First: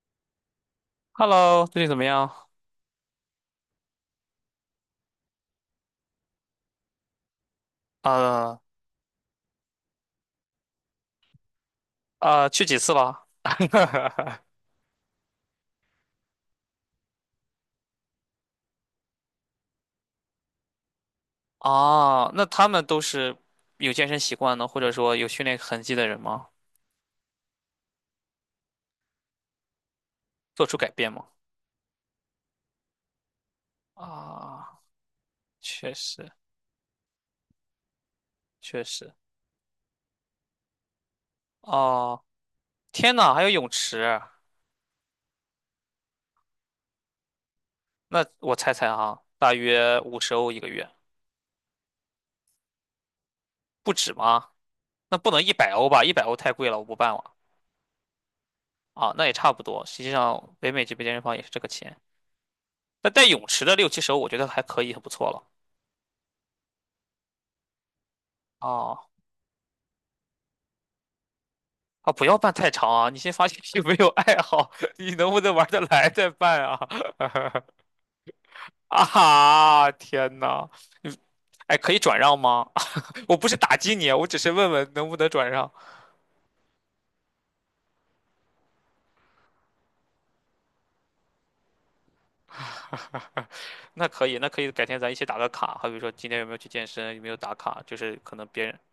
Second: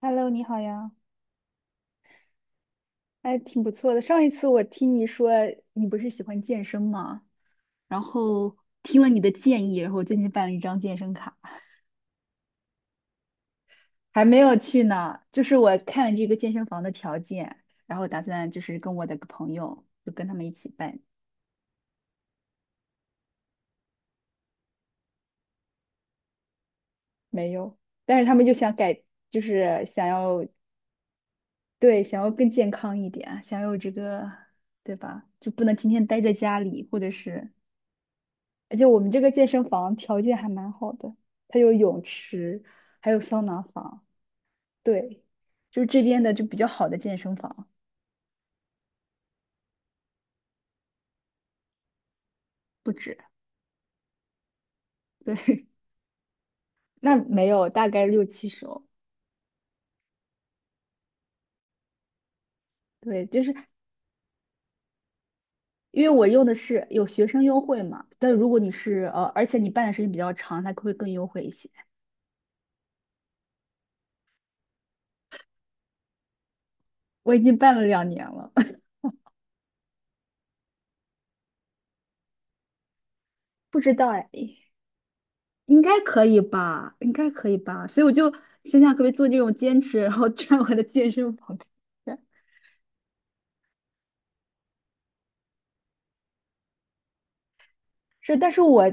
Hello，你好呀，Hello，最近怎么样？哎，挺不错的。上一次我听你说你不是喜欢健身吗？然后呃听了你的建议，然后我最近办了一张健身卡，去几次了？还没 有去呢。就是我看了这个健身房的条件，然后打算就是跟我的个朋友，就跟他们一起办。啊，那他们都是有健身习惯呢，或者说有训练痕迹的人吗？没有，但是他们就想改，就是想要，做出改变吗？对，想要更健康一点，想要这个，啊，对吧？就不能天确天待实在家里，或者是。而确且我们实。这个健身房条件还蛮好的，它有泳哦，池，还天有呐，还桑有拿泳房，池？对，就是这边的就比较好的健身房，那我猜猜哈，大约50欧一个月，不止，不止吗？那不对，能一 百欧吧？一百欧太贵了，我不办那了。没有，大概六七十欧，啊，那也差不多。实际上，北美这边健身房也是这个钱，那带对，就泳是池的六七十欧，我觉得还可以，很不错了。因为我用的是有学生优惠嘛，但如果你哦。是而且你办的时间比较长，它会更优惠一些。啊，不要办太长啊！你先发信息，没有爱好，你能不能玩得来再办啊？我已经办 了两年了，啊哈！天呐，你哎，可以转让吗？我不是 打不击知你道啊，我哎，只是问问能不能转让。应该可以吧，应该可以吧，所以我就想想可不可以做这种兼职，然后赚我的健身房。那可以，那可以，改天咱一起打个卡，好比说今天有没有去健身，有没有打卡，就是可是，能但是别人，我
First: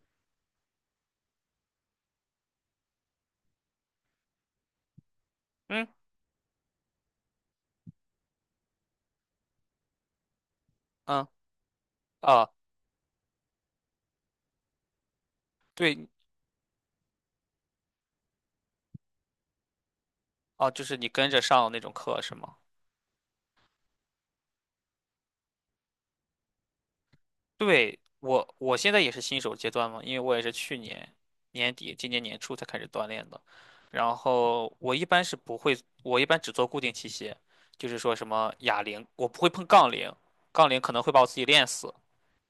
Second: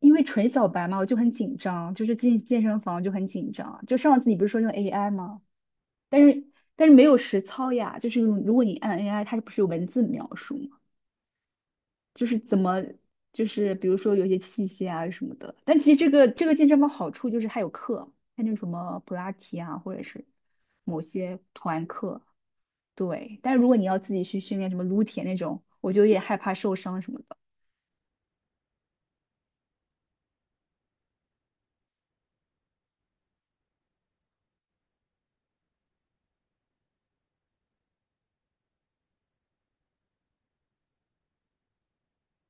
因为纯小白嘛，我就很紧张，就是进健身房就很紧张。就上次你不是说用 AI 吗？嗯但是但是没有实操呀，就是如果你按 AI，它不是有文字描述吗？嗯就是啊，怎么就是比如说有一些器械啊什么的。但其实对这个健身房好处就是它有课，它那什么普拉提啊，或者是啊，就是某你跟些着上那团种课课。是吗？对，但是如果你要自己去训练什么撸铁那种，我就有点害怕受伤什么的。对，我现在也是新手阶段嘛，因为我也是去年年底、今年年初才开始锻炼的。然后我一般是不会，我一般只做固定器械，就是说什么哑铃，我不会碰杠铃，杠铃可能会把我自己练死。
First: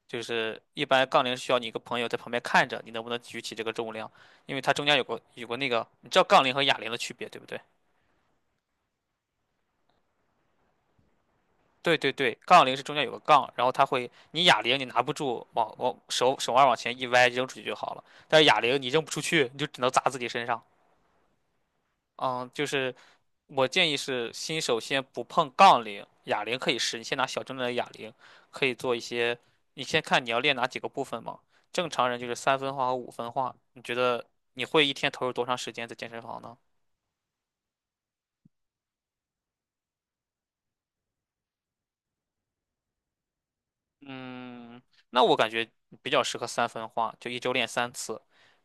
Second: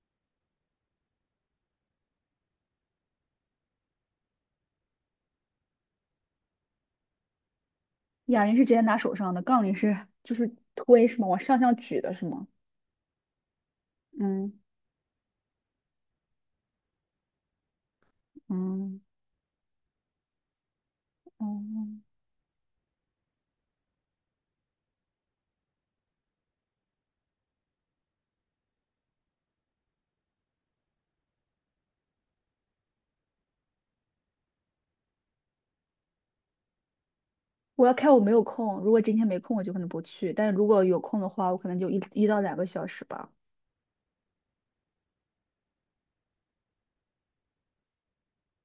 就是一般杠铃需要你一个朋友在旁边看着，你能不能举起这个重量，因为它中间有个那个，你知道杠铃和哑铃的区别，对不对？哑铃是直接拿手上的，杠铃是就是推是吗？往上向对举对的是对，吗？杠铃是中间有个杠，然后它会，你嗯。哑铃你拿不住，往往手腕往前一歪扔出去就好了。但是哑铃你嗯。扔不出去，你就只能砸自己身上。嗯，嗯，就是我建议是新手先不碰杠铃，哑铃可以试，你先拿小重量的哑铃，可以做一些，你先看你要练哪几个部分嘛。正常人就是三分化和五分化，你觉得你会一天投入多长时间在健身房呢？我要看我没有空。如果今天没空，我就可能不去。但是如果有空的话，我可能就一到两个小时吧，嗯，那我感觉比较适合三分化，就一周练三次，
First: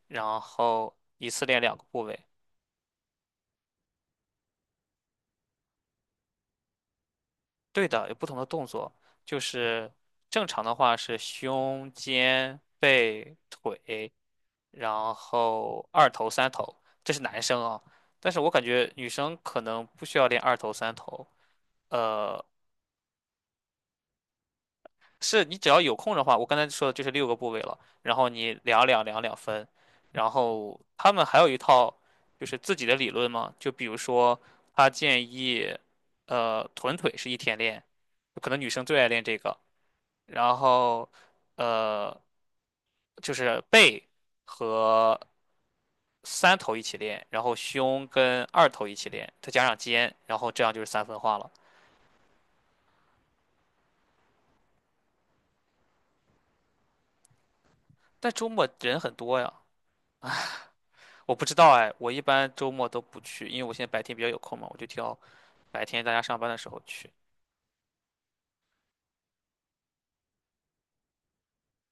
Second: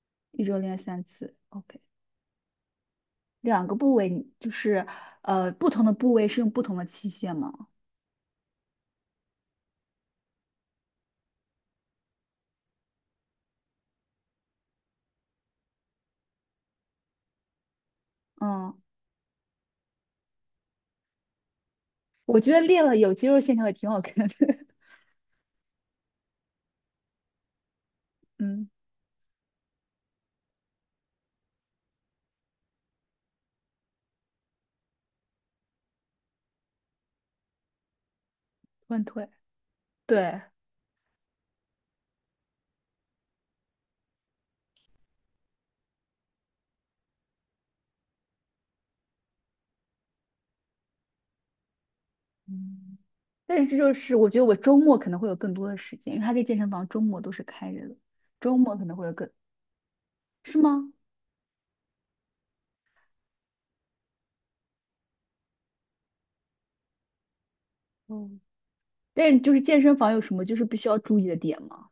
然一周练后三一次。次练两 OK，个部位。两个部位你就是不同的部位是用不同的器械嘛？对的，有不同的动作，就是正常的话是胸、肩、背、腿，然后二头、三头，这是男生啊。但是我感嗯，觉女生可能不需要练二头、三头，我呃。觉得练了有肌肉线条也挺好看的。是你只要有空的话，我刚才说的就是六个部位了，然后你嗯，两两分，然后他们还有一套就是自己的理论嘛，就比如说他建议，臀腿是一天练，可能女生最乱爱练腿。这个，对，然后呃就是背和三头一起练，然后胸跟二头一起练，再加上肩，然后这样就是三分化了。嗯，但是这就是我觉得我周末可能会有更多的时间，因为他这健身房周末都是开着的，但周周末末可能人会很有更，多呀。是吗？我不知道哎，我一般周末都不去，因为我现在白天比较有空嘛，我就挑白天大家上班的时候去。嗯，但是就是健身房有什么就是必须要注意的点吗？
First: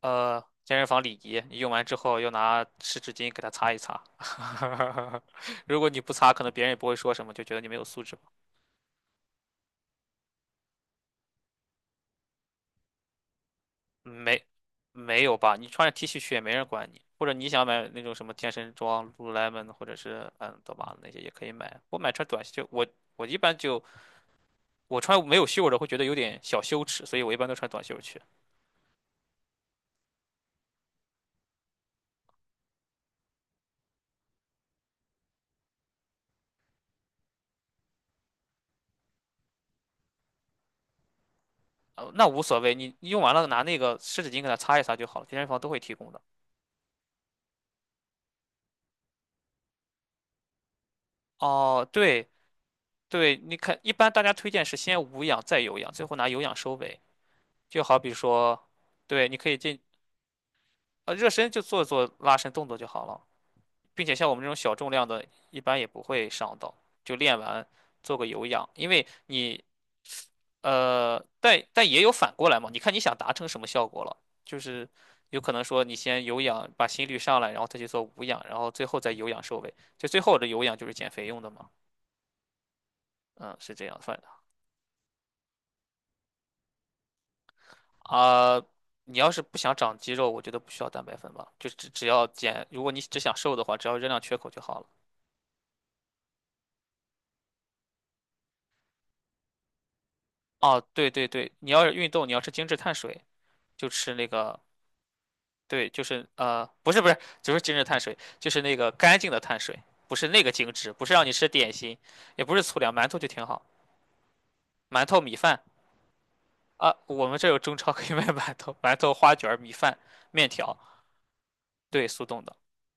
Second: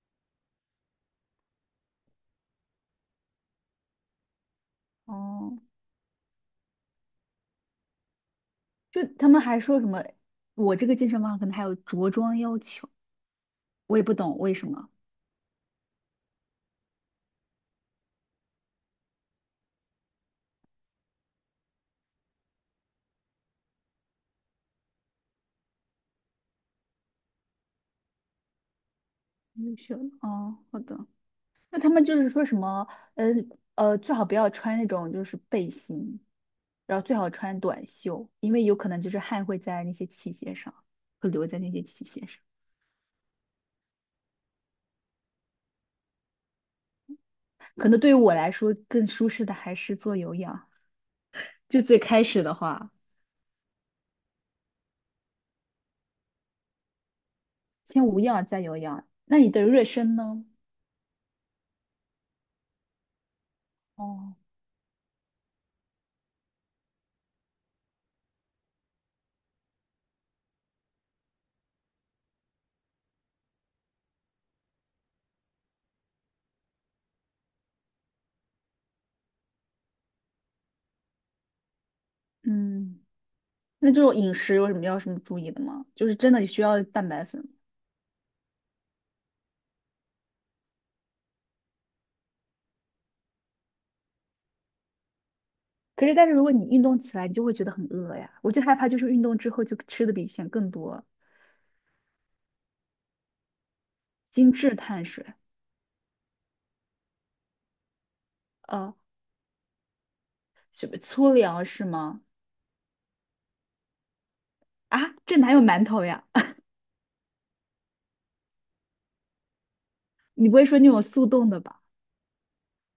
健身房礼仪，你用完之后要拿湿纸巾给它擦一擦。哦，如果你不擦，可能别人也不会说什么，就觉得你没有素质吧。就他们还说什么，我这个健身房可能还有着装要求，我也嗯不懂没，为什么。没有吧？你穿着 T 恤去也没人管你，或者你想买那种什么健身装 l u l l e m o n 或者是嗯，多玛那些也可以买。我买穿短袖，我我一般就我穿没有袖的会觉得有点小羞耻，所以我一般都穿短袖去。优秀。哦，好的。那他们就是说什么，嗯呃，最好不要穿那种就是背心，然后最好穿短袖，因为有可能就是汗会在那些器械上，会留在那些器那械上。无所谓，你用完了拿那个湿纸巾给它擦一擦就好了，健身房都会提供的。可能对于我来说更舒适的还是做有氧。就哦，最开对始的话，对，你看，一般大家推荐是先无氧再有氧，最后拿有氧收尾。就好先比无氧再说，有氧。对，你那你可以的进热身呢？呃热身就做做拉伸动作就好了，并且像哦，我们这种小重量的，一般也不会伤到，就练完做个有氧，因为你但也有反过来嘛，你看你想达成什么效果了，就是有可能说你先有氧把心率上来，然后再去做无氧，然后最后再有氧收尾，就最后的有氧就是减肥用的嘛，嗯，嗯，是这那样这种算的饮食有什么要什么注意的吗？就是真的需要蛋白粉。啊。你要是不想长肌肉，我觉得不需要蛋白粉吧，就只要减，如果你只想瘦的话，只要热量缺口就好了。可是，但是如果你运动起来，你就会觉得很饿呀。我就害怕，就是运动之后就吃的比以前更哦，多对对对，你要是运动，你要吃精致碳水，就吃那精个致碳水，对，就是不是不是，就是精致碳水，就是那个呃，干净的碳水，不是那个精什致，么不是让你粗吃粮点是心，吗？也不是粗粮，馒头就挺好，馒啊，头米这哪饭。有馒头呀？啊，我们这有中超可以 卖馒头，馒头花卷儿米饭、面你不会条，说那种速冻的吧？对，速冻的，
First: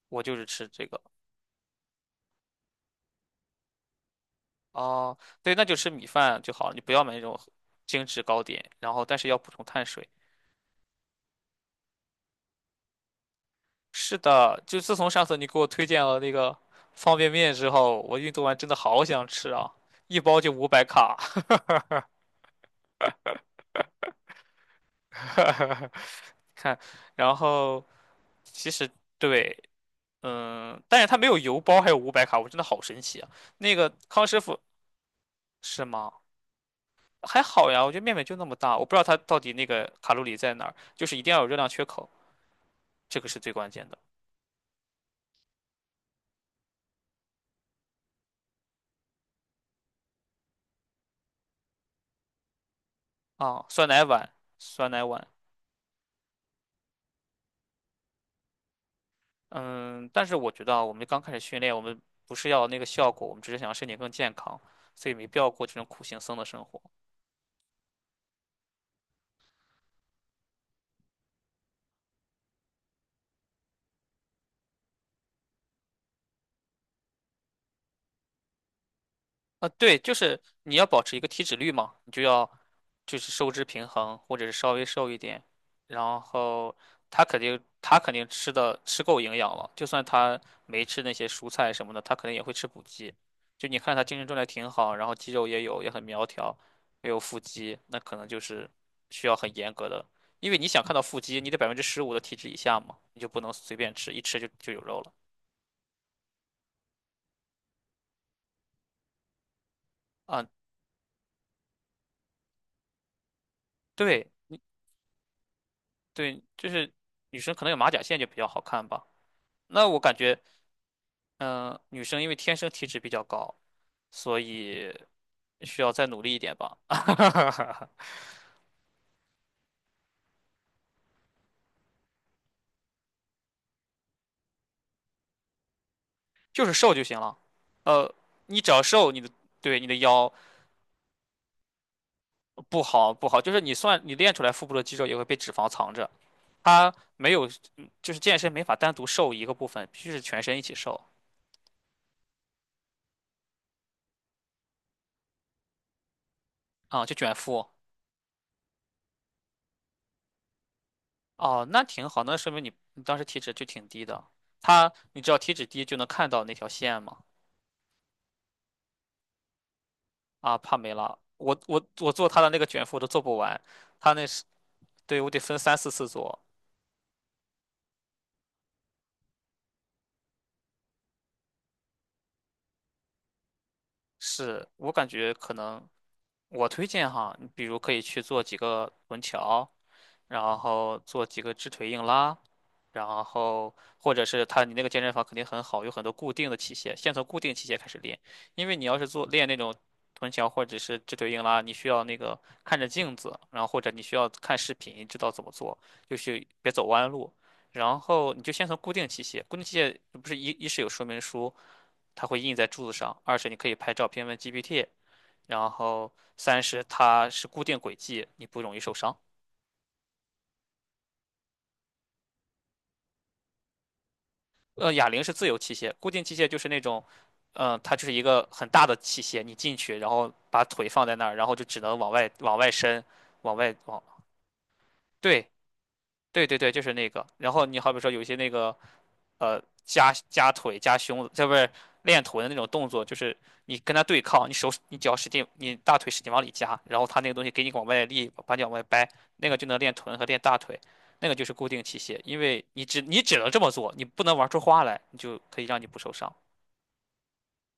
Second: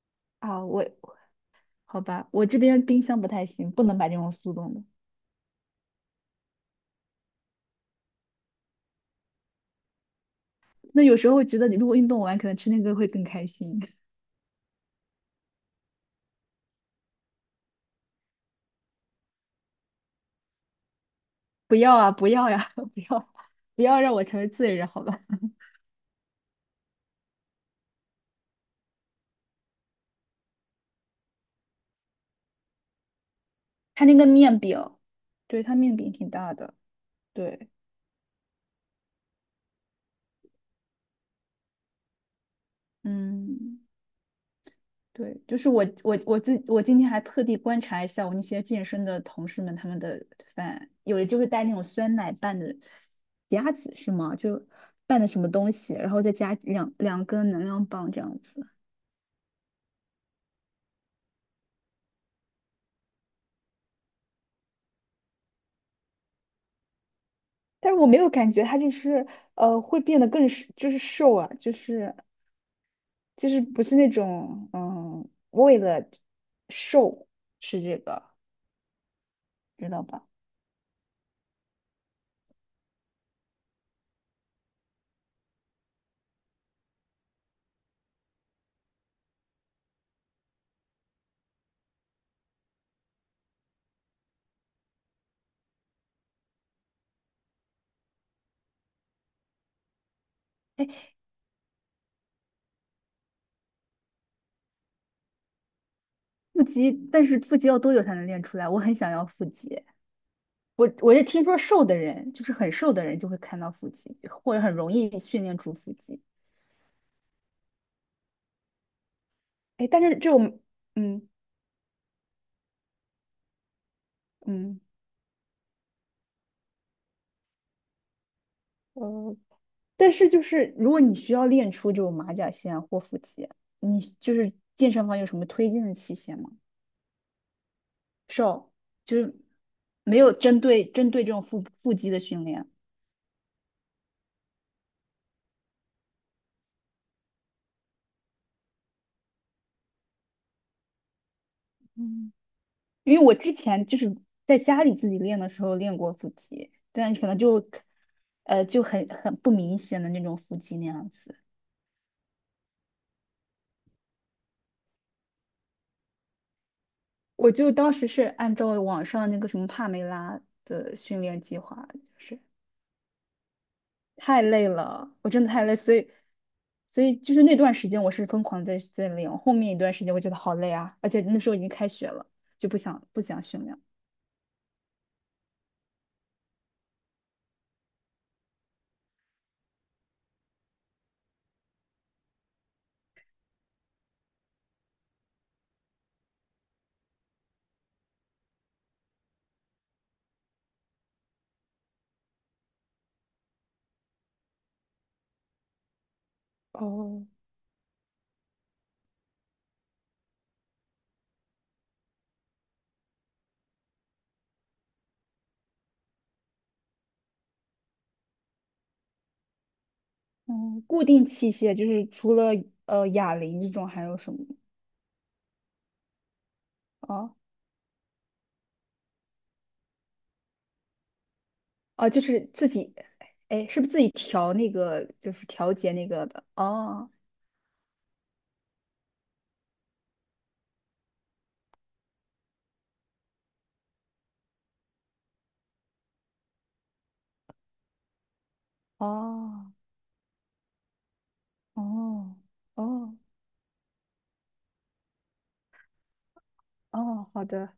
我就是啊，吃我，这个。好吧，我这边冰箱不太行，不能买那种速冻的。哦，对，那就吃米饭就好了，你不要买那种精致糕点，然后但是要补充碳水。那有时候觉得你如果运动完，可能吃那个会更开心。是的，就自从上次你给我推荐了那个方便面之后，我运动完真的好想吃啊，一包就五百卡。不要啊，不要呀、不要，不要让我成为罪人，好吧？看，然后其实对，但是它没有油包，还有五百卡，我真的好神奇啊！那个它那康个师傅面饼，对，它是面吗？饼挺大的，还对，好呀，我觉得面面就那么大，我不知道它到底那个卡路里在哪儿，就是一定要有热量缺口，这个是最关嗯，键的。对，就是我今天还特地观察一下我那些健身的同事们他们的饭，有的就是带那种酸奶拌的啊。夹酸子奶是碗，吗？就酸奶拌碗，的什么东西，然后再加两根能量棒这样子。嗯，但是我觉得啊，我们刚开始训练，我们不是要那个效果，我们只是想让身体更健康，所以没必要过这种苦行僧的生活。但是我没有感觉他就是会变得更是就是瘦啊，就是不是那种嗯，为了瘦吃这个，啊，知对，道就吧？是你要保持一个体脂率嘛，你就要就是收支平衡，或者是稍微瘦一点。然后他肯定吃的吃够营养了，就算他没吃那些蔬菜什么的，他肯定也会吃补剂。就你看他精神状态挺好，然后肌肉也有，也很苗条，也有腹肌，那可能就是需要很严格的，因为你想看到腹肌，你得15%的体脂以下嘛，你就不能随便吃，一吃就有肉了。腹肌，但是腹肌要多久才能练出来？我很想要腹肌。啊，我是听说瘦的人，就是很瘦的人就会看到腹肌，对或者很容易训练出腹肌。对，就是女生可能有马甲线就比较好看吧。那哎，我但是感这觉，种嗯。嗯、女生因为天生体脂比较高，所嗯。以需要再努力一点吧，呃，但是就是如果你需要练出这种马甲线啊或腹肌，你就是健身房有什么推荐的器械吗？就是瘦就行了。呃，你只瘦，要瘦，就你的是对你的没腰有针对这种腹肌的训练。不好不好，就是你算你练出来腹部的肌肉也会被脂肪藏着，它没有，就是健身没法单独瘦一个部分，必须是全身一起瘦。嗯，因为我之前就是在家里自己练的时候练过腹肌，啊、就但可卷能腹。就，就很不明显的那种腹肌那样子。哦，那挺好，那说明你当时体脂就挺低的。它，你只要体脂低就能看到那条线嘛。我就当时是按照网上那个什么帕梅拉啊，帕梅的拉，训练我计我划，我就做是他的那个卷腹我都做不完，他那太是，累了，对，我我得真的分太累，三四所次以，做。所以就是那段时间我是疯狂在练，后面一段时间我觉得好累啊，而且那时候已经开学了，就不想训练。是我感觉可能我推荐哈，你比如可以去做几个臀桥，然后做几个直腿硬拉，然后或者是他，你那个健身房肯定很好，有很多固定的器械，先从固定器械开始练，因为你要是做练那种臀桥或者是直腿硬拉，你需要那个看着镜子，然后或者你需要看视频知道怎么做，就是别走弯哦，路。然后你就先从固定器械，固定器械不是一是有说明书，它会印在柱子上；二是你可以拍照片问 GPT，然后三是它是固定轨迹，你不容易受伤。嗯，固定器械就是除了哑铃这种还有什么？哑铃是自由器械，固定器械就是那种，哦。它就是一个很大的器械，你进去，然后把腿放在那儿，然后就只能哦，往就外、是往外自己，伸，往哎，外是不是自往，己调那个，就是对，调节那个的？对对对，就是那哦，个。然后你好比说有一些那个夹腿、夹胸，这不是练臀的那种动作，就是你跟他对抗，你手你脚使劲，你大腿使劲往里夹，然后他那个东西给你往外力，把你往外掰，那个就哦，能练臀和练大腿，那个就是固定器械，哦，因为你只哦，你只能这么做，你不能玩出花来，你就可以让你不受伤。哦，好的，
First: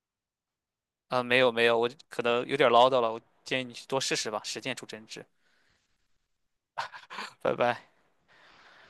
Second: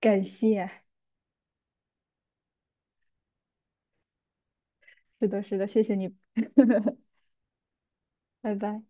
感谢，啊、没有没有，我可能有点唠叨了，我建议你去多试试吧，实践出真知。是的，是的，谢谢你，拜拜。拜拜。